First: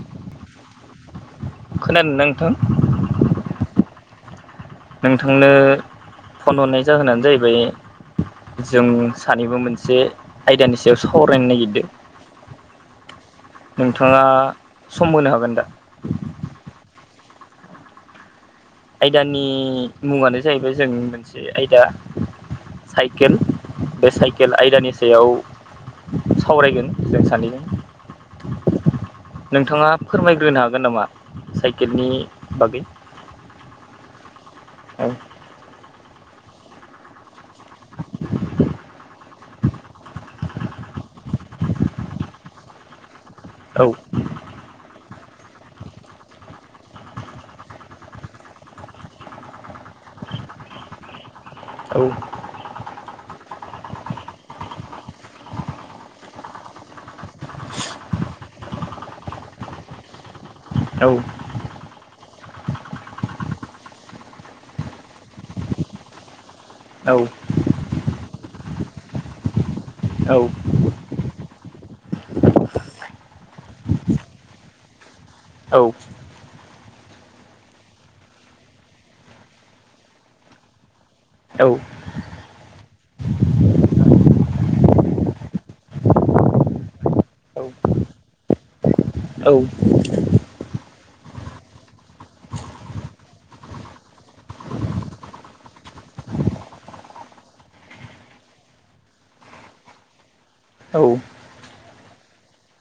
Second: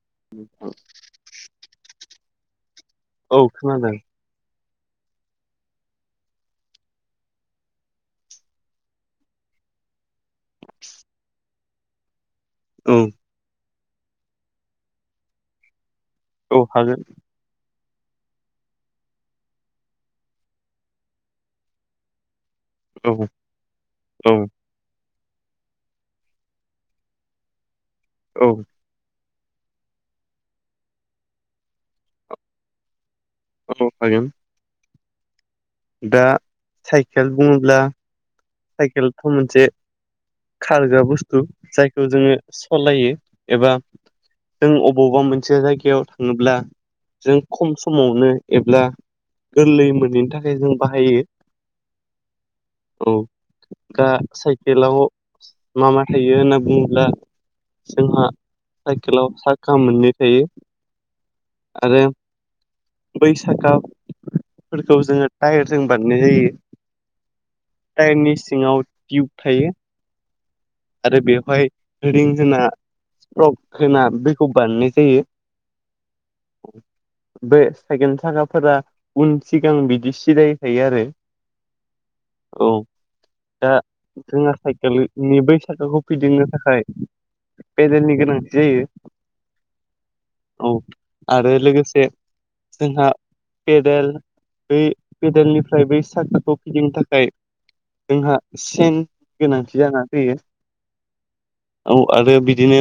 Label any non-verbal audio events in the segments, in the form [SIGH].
[INAUDIBLE] खोनादोंना नोंथां औ खोनादों नोंथांनो फन हरनाय जाहोनानो जाहैबाय जों सानैबो मोनसे आयदानि सायाव सावरायनो नागिरदों। औ। नोंथाङा सम होनो हागोन दा? औ हागोन। आयदानि मुङानो जाहैबाय जों मोनसे आयदा औ साइकेल बे औ साइकेल आयदानि सायाव सावरायगोन जों सानैजों। औ। नोंथाङा फोरमायग्रोनो हागोन नामा साइकेलनि बागै? औ हागोन। औ। दा साइकेल बुङोब्ला साइकेलाथ' मोनसे खारग्रा बुस्थु जायखौ जोङो सलायो एबा औ जों अबावबा मोन से जायगायाव थाङोब्ला जों खम समावनो एब्ला गोरलैयैनो मोनहैनि थाखाय जों बाहायो औ औ। दा साइकेलाव मा मा थायो होनना बुङोब्ला जोंहा साइकेलाव साखा मोननै थायो औ आरो बै साखाफोरखौ जोङो टायारजों बानायनाय जायो। औ। बेनि सिङाव टियुब थायो औ। आरो बेवहाय रिं होना स्प्रक होना बेखौ बानायनाय जायो। औ बे सायखेलनि साखाफोरा उन सिगां बिदि सिदायै थायो आरो। औ औ दा जोंहा साइकेलनि बै साखाखौ फिदिंनो थाखाय पेदेलनि गोनांथि जायो। औ। औ आरो लोगोसे जोंहा पेदेल बै पेदेलनिफ्राय बै साखाखौ फिदिंनो थाखाय जोंहा सेन गोनांथि जानानै फैयो। औ। औ आरो बिदिनो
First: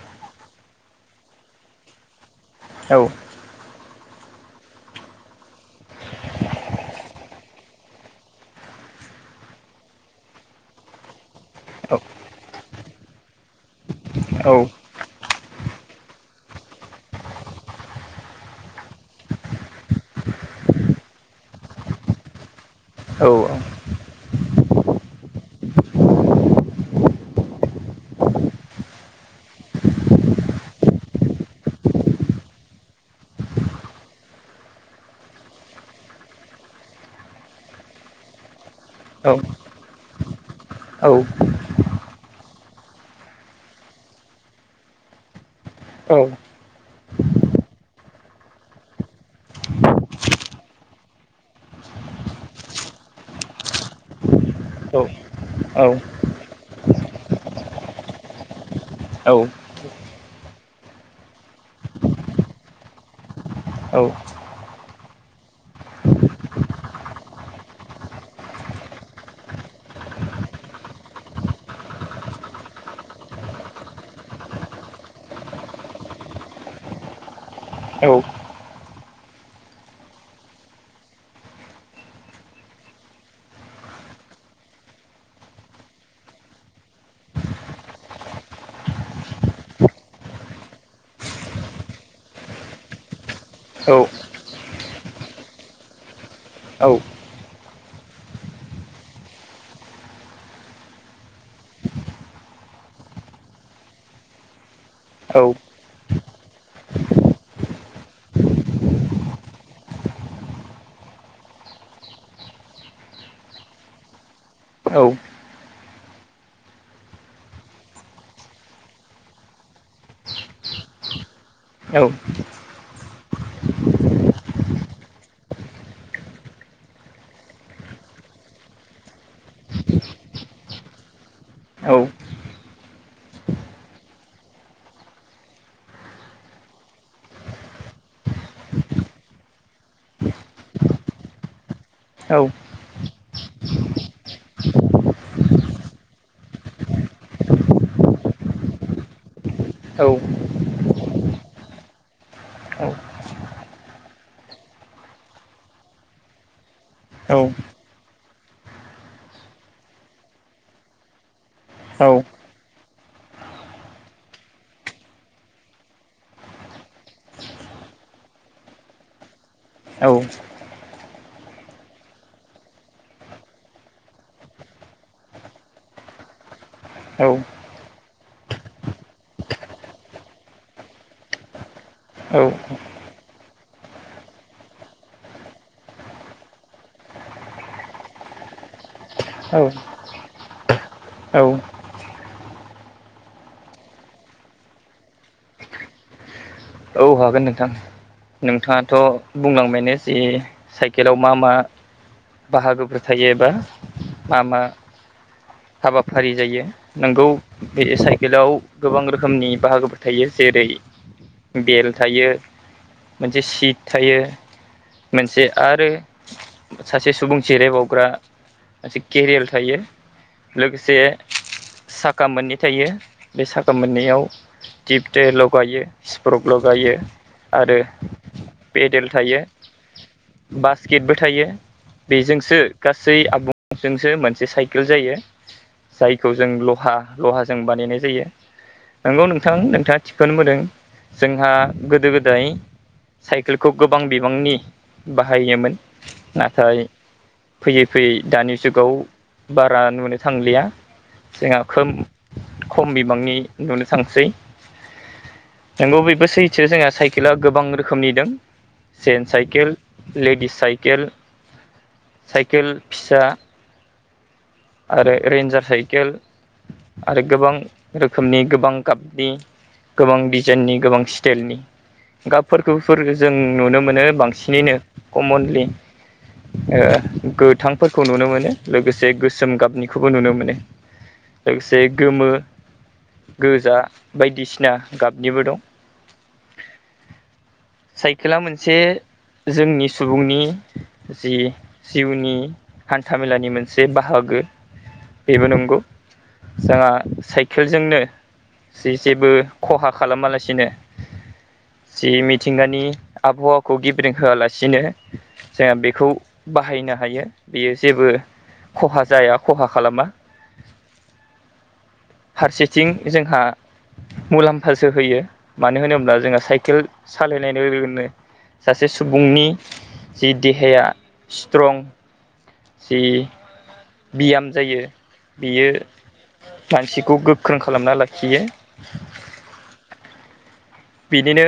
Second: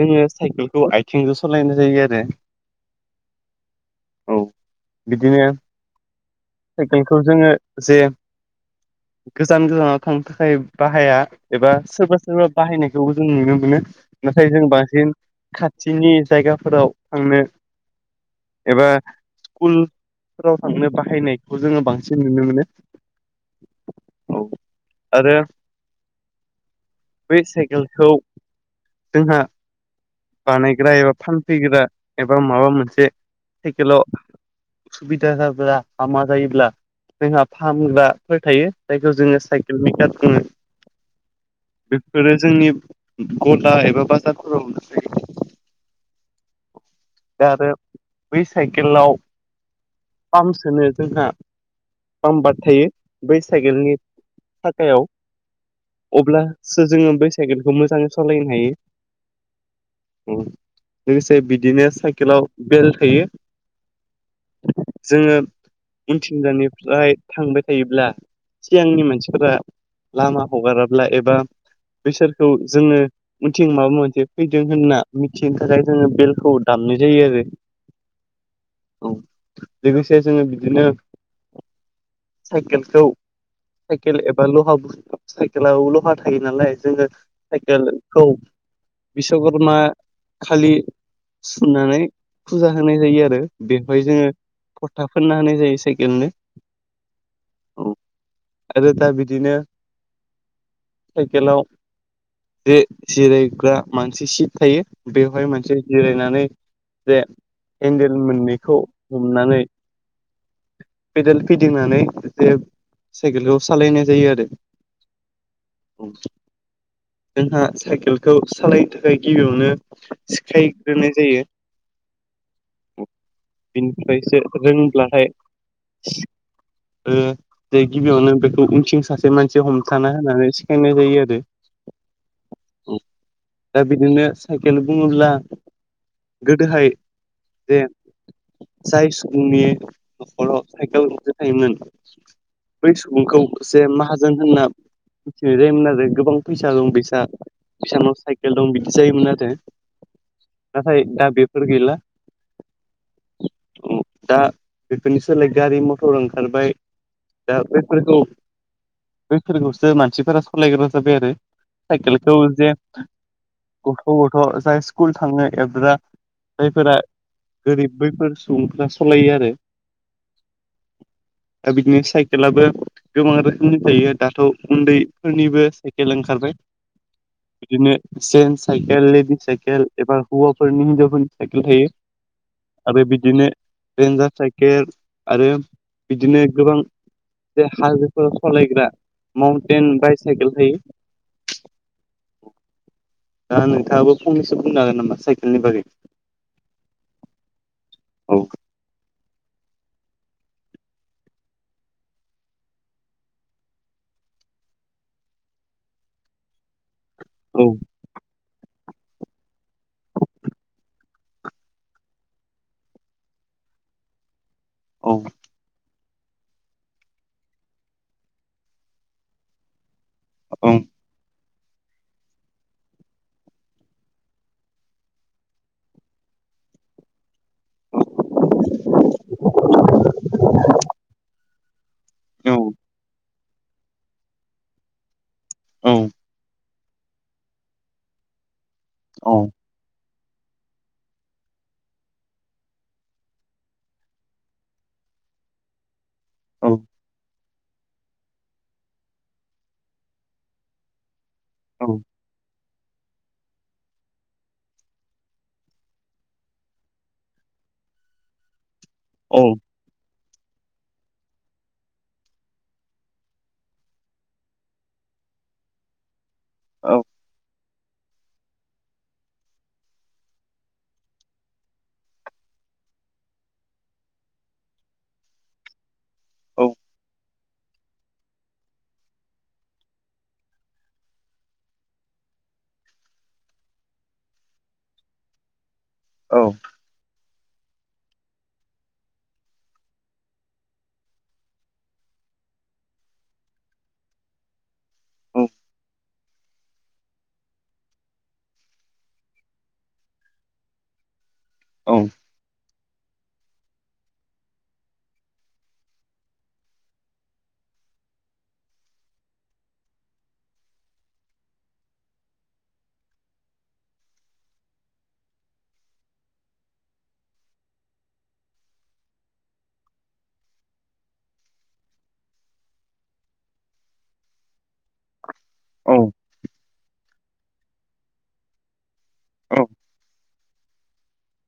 जोङो साइकेलखौ आथिंजों सालायनाय जायो आरो। औ बिदिनो‌ साइकेलखौ जोङो जे गोजान गोजानाव थांनो थाखाय बाहाया एबा सोरबा सोरबा बाहायनायखौबो जों नुनो मोनो नाथाय औ जों बांसिन खाथिनि जायगाफोराव थांनो एबा स्कुलफोराव थांनो बाहायनायखौ जोङो बांसिन नुनो मोनो। औ औ। औ आरो बे साइकेलखौ जोंहा बानायग्रा एबा फानफैग्रा एबा माबा मोनसे साइकेलाव‌ उसुबिदा जाब्ला हामा जायोब्ला जोंहा फाहामग्राफोर थायो जायखौ जोङो साइकेल मेकार बुङो। औ बेफोरो जोंनि गला एबा बाजारफोराव औ [UNINTELLIGIBLE] आरो बै साइकेलाव पाम्सोनो जोंहा पाम्बाद थायो बै साइकेलनि औ साखायाव औ अब्ला‌ सो‌ जोङो बेै साइकेलखौ मोजाङै सालायनो हायो। औ लोगोसे बिदिनो साइकेलाव बेल्ट थायो। जोङो उनथिंजानिफ्राय थांबाय थायोब्ला सिगांनि मानसिफोरा लामा हगाराब्ला एबा बिसोरखौ जोङो मिथिं माबा मोनसे फैदों होनना मिथिनो थाखाय जोङो बेलखौ दामनाय जायो आरो औ लोगोसे जोङो बिदिनो साइकेलखौ साइकेल एबा लहा बस् साइकेलबो लहा थायो नालाय जोङो साइकेलखौ बिस्कर्मा खालि सुननानै फुजा होनाय जायो आरो बेवहाय जोङो‌ फथाफोरना होनाय जायो साइकेलनो। औ‌ आरो दा बिदिनो साइकेलाव जे जिरायग्रा मानसि सिद थायो बेवहाय मोनसे जेराद ज एन्देल मोननैखौ हमनानै पेदेल फिदिंनानै जे साइकेलखौ सालायनाय जायो आरो। औ। जोंहा साइकेलखौ सालायनो थाखाय गिबियावनो सिखायग्रोनाय जायो। ओ। बिनिफ्रायसो रोंब्लाथाय ओ जे गिबियावनो बेखौ उंथिं सासे मानसि हमथाना होननानै सिखायनाय जायो आरो। औ। दा बिदिनो साइकेल बुङोब्ला गोदोहाय जे जाय सुबुंनि न'खराव साइकेल गंसे थायोमोन औ। नोंखौ एसे माहाजोन होनना मिथिनाय जायोमोन आरो गोबां फैसा दं बिसा बिसानाव साइकेल दं बिदि जायोमोन आरो। औ। नाथाय दा बेफोर गैला। दा बेफोरनि सोलाय गारि मथर ओंखारबाय [INAUDIBLE] बैफोरखौसो मानसिफोरा सालायग्रा जाबाय आरो साइकेलखौ जे गथ' गथ' जाय स्कुल थाङो एबा जायफोरा गोरिब बैफोर सुबुंफोरा सालायो आरो। औ। दा बिदिनो साइकेलाबो गोबां रोखोमनि थायो दाथ' उन्दै उन्दैनिबो साइकेल ओंखार बाय बिदिनो जेन्स साइकेल लेडिस साइकेल एबा हौवाफोरनि हिनजावफोर साइकेल थायो। आरो बिदिनो रेन्जार साइकेल आरो बिदिनो गोबां बे हाइवेफोराव सालायग्रा माउन्टेन बायसाइकेल औ थायो। दा नोंथाङाबो फंनैसो बुंनो हागोन नामा साइकेलनि बागै? औ हागोन नोंथां। औ नोंथाङाथ' बुंलांबायनो जि साइकेलाव मा मा बाहागोफोर थायो एबा मा मा हाबाफारि जायो। नंगौ औ बे साइकेलाव गोबां रोखोमनि बाहागोफोर थायो। जेरै बेल थायो मोनसे सिट थायो औ मोनसे आरो सासे सुबुं जिरायबावग्रा मोनसे केरियार थायो। औ लोगोसे साखा मोननै थायो। बे साका मोननैयाव टिउब टायार लागायो स्फ्रक लगायो आरो पेडेल थायो, बास्केटबो थायो। बेजोंसो गासै आबुंजोंसो मोनसे साइकेल जायो। औ जायखौ जों लहा लहाजों बानायनाय जायो। नंगौ औ नोंथां नोंथाङा थिग खौनो बुंदों। जोंहा गोदो गोदाय साइकेलखौ गोबां बिबांनि बाहायोमोन। औ नाथाय फैयै फैयै दानि जुगाव बारा नुनो थांलिया। जोंहा औ खोब खम बिबांनि नुनो थांसै। नंगौ बेबो सैथो जोंहा साइकेला गोबां रोखोमनि दं। जेन्स औ साइकेल लेडिस साइकेल, साइकेल फिसा आरो रेन्जार साइकेल आरो गोबां रोखोमनि गोबां गाबनि गोबां डिजाइननि गोबां स्टाइलनि गाबफोरखौफोर जों नुनो मोनो बांसिनैनो कमनलि ओ गोथांफोरखौ नुनो मोनो। लोगोसे गो सोम गाबनिखौबो नुनो मोनो। लोगोसे गोमो गोजा बायदिसिना गाबनिबो दं। औ। साइकेला मोनसे जोंनि सुबुंनि जि जिउनि हान्थामेलानि मोनसे बाहागो बे बेबो नंगौ। जोंहा साइकेलजोंनो जि जेबो खहा खालामालासिनो औ औ जि मिथिंगानि आबहावाखौ गेब्रें होआलासिनो जोंहा बेखौ बाहायनो हायो। बेयो जेबो खहा जाया खहा खालामा। फारसेथिं जोंहा मुलाम्फासो होयो मानो होनोब्ला जोंहा साइकेल सालायनाय लोगोनो सासे सुबुंनि जि देहाया स्ट्रं जि बियाम जायो बियो औ गासिखौ गो ख्रों खालामना लाखियो। औ बिदिनो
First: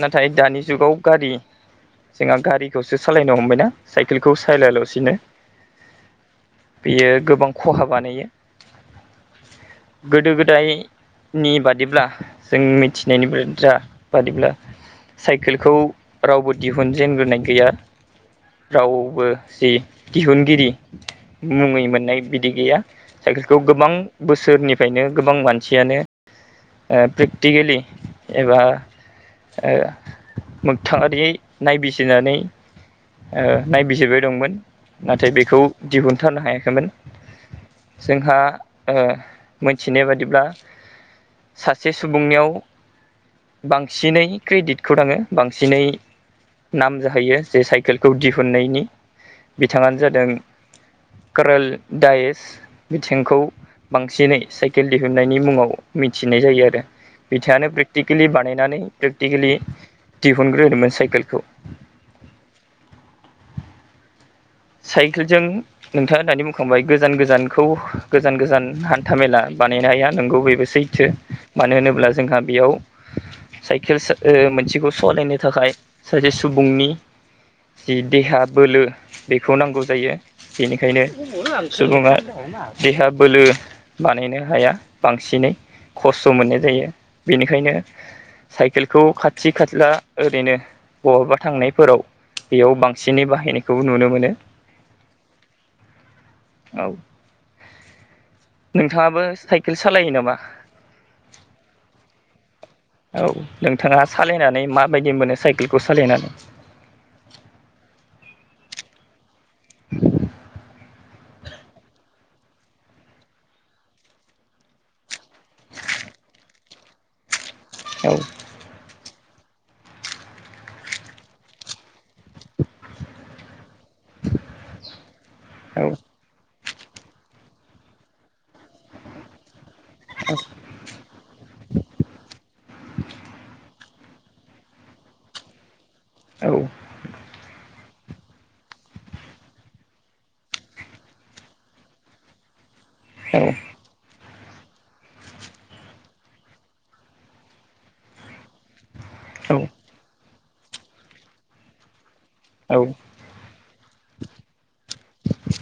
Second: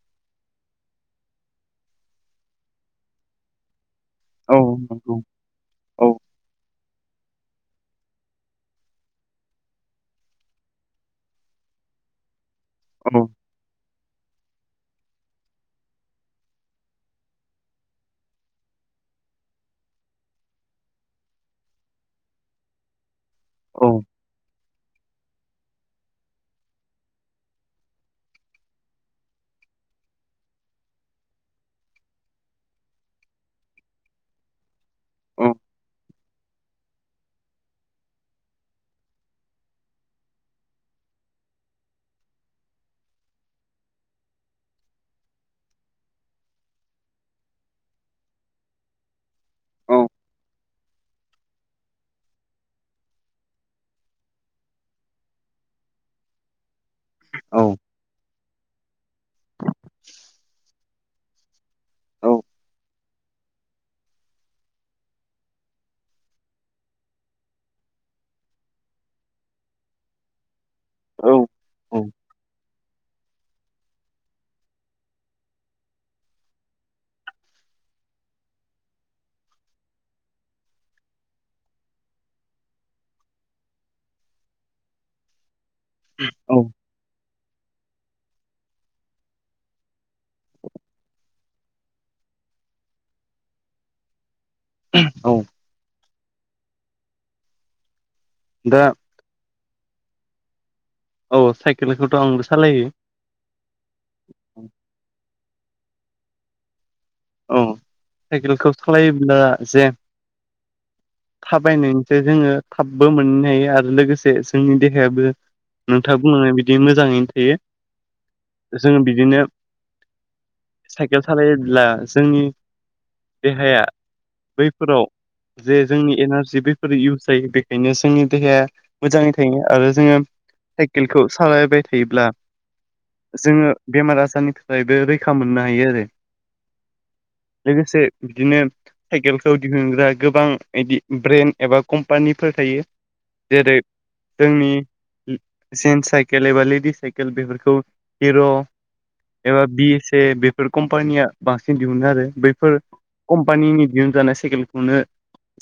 नाथाय दानि जुगाव गारि जोंहा गारिखौसो सालायनो हमबायना साइकेलखौ औ सायलायाला'सिनो नंगौ औ बेयो गोबां खहा बानायो। गोदो गोदायनि बादिब्ला जों मिथिनायनि औ बाथ्रा बादिब्ला साइकेलखौ रावबो दिहुनजेनग्रोनाय गैया। रावबो जि दिहुनगिरि मुङै मोननाय बिदि गैया साइकेलखौ औ गोबां बोसोरनि फ्रायनो गोबां मानसियानो प्रेक्टिकेलि एबा मोगथाङारियै नायबिजिरनानै नायबिजिरबाय दंमोन नाथाय औ बेखौ दिहुनथारनो हायाखैमोन। जोंहा मोनथिनाय बादिब्ला सासे सुबुंनियाव बांसिनै क्रेडिटखौ आङो बांसिनै नाम जाहैयो जे साइकेलखौ दिहुननायनि बिथाङानो जादों। कारेल दायस बिथिंखौ बांसिनै साइकेल दिहुननायनि मुङाव मिथिनाय जायो आरो औ बिथाङानो प्रेकटिकेलि बानायनानै प्रेकटिकेलि दिहुनग्रोदोंमोन साइ खेलखौ साइकेलजों नोंथाङा दानि बुंखांबाय गोजान गोजानखौ गोजान गोजान हान्था मेला बानायनो हाया नोंगौ बबो सैथो औ मानो होनोब्ला जोंहा बेयाव साइकेल मोनसेखौ सालायनो थाखाय सासे सुबुंनि जिदि हाबोलो बेखौ नांगौ जायो बेनिखायनो सुबुङा देहा बोलो बानाय नो हाया बांसिनै खस्थ' औ मोननाय जायो बेनिखायनो साइकेलखौ खाथि खाथिला ओरैनो बहाबा थांनायफोराव बेयाव बांसिनै बाहायनायखौबो नुनो मोनो। औ औ दा नोंथाङाबो साइकेल सालायो नामा? औ साइकेलखौथ' आंबो सालायो औ नोंथाङा सालायनानै माबायदि मोनो साइकेलखौ सालायनानै औ साइकेलखौ सालायोब्ला जे थाबायनायस जोङो थाबबो मोननो हायो आरो लोगोसे जोंनि देहायाबो नोंथाङा बुंङो बिदि मोजाङैनो थायो। औ जों बिदिनो साइकेल सालायोब्ला जोंनि देहाया बैफोराव औ जे जोंनि एनारजि बेफोर इउस जायो बेखायनो जोंनि देहाया मोजाङै थायो। आरो जोङो साइकेलखौ सालायबाय थायोब्ला जोङो बेमार आजारनिफ्रायबो रैखा मोननो हायो आरो। औ लोगोसे बिदिनो साइकेलखौ दिहुनग्रा गोबां बिदि ब्रेन्ड एबा कम्पानिफोर थायो। औ जेरै जोंनि जेन्स साइकेल एबा लेडिस साइकेल बेफोरखौ हिर' औ एबा बिएस ए बेफोर कम्पानिया बांसिन दिहुनो आरो बैफोर औ कम्पानिनि दिहुनजानाय साइकेलखौनो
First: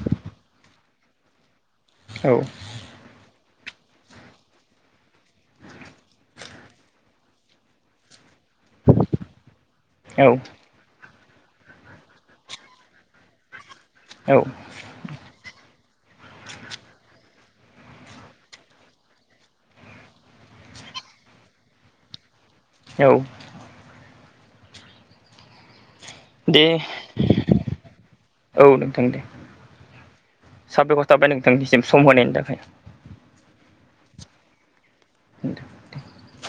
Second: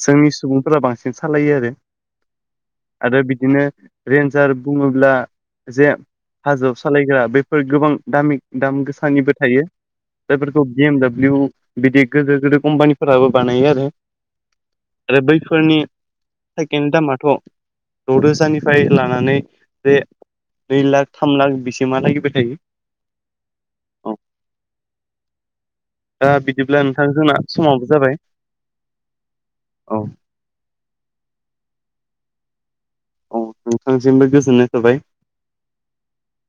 जोंनि सुबुंफोरा बांसिन सालायो आरो औ आरो बिदिनो रेन्जार बुङोब्ला जे हाजोआव सालायग्रा बेफोर गोबां दामि दाम गोसानिबो थायो। औ जायफोरखौ बि एम डाब्लिउ बिदि गोदिर गोदिर कम्पानिफोराबो बानायो आरो औ आरो बैफोरनि साइकेलनि दामाथ' द'रोजानिफ्राय लानानै बे नै लाख थाम लाख बेसिमहालागैबो थायो। औ औ दा दे बिदिब्ला नोंथां जोंना समाबो जाबाय औ नोंथां दे औ साबायखर थाबाय नोंथांनिसिम सम होनायनि थाखाय। औ नोंथांसिमबो गोजोननाय थाबाय। दे दे।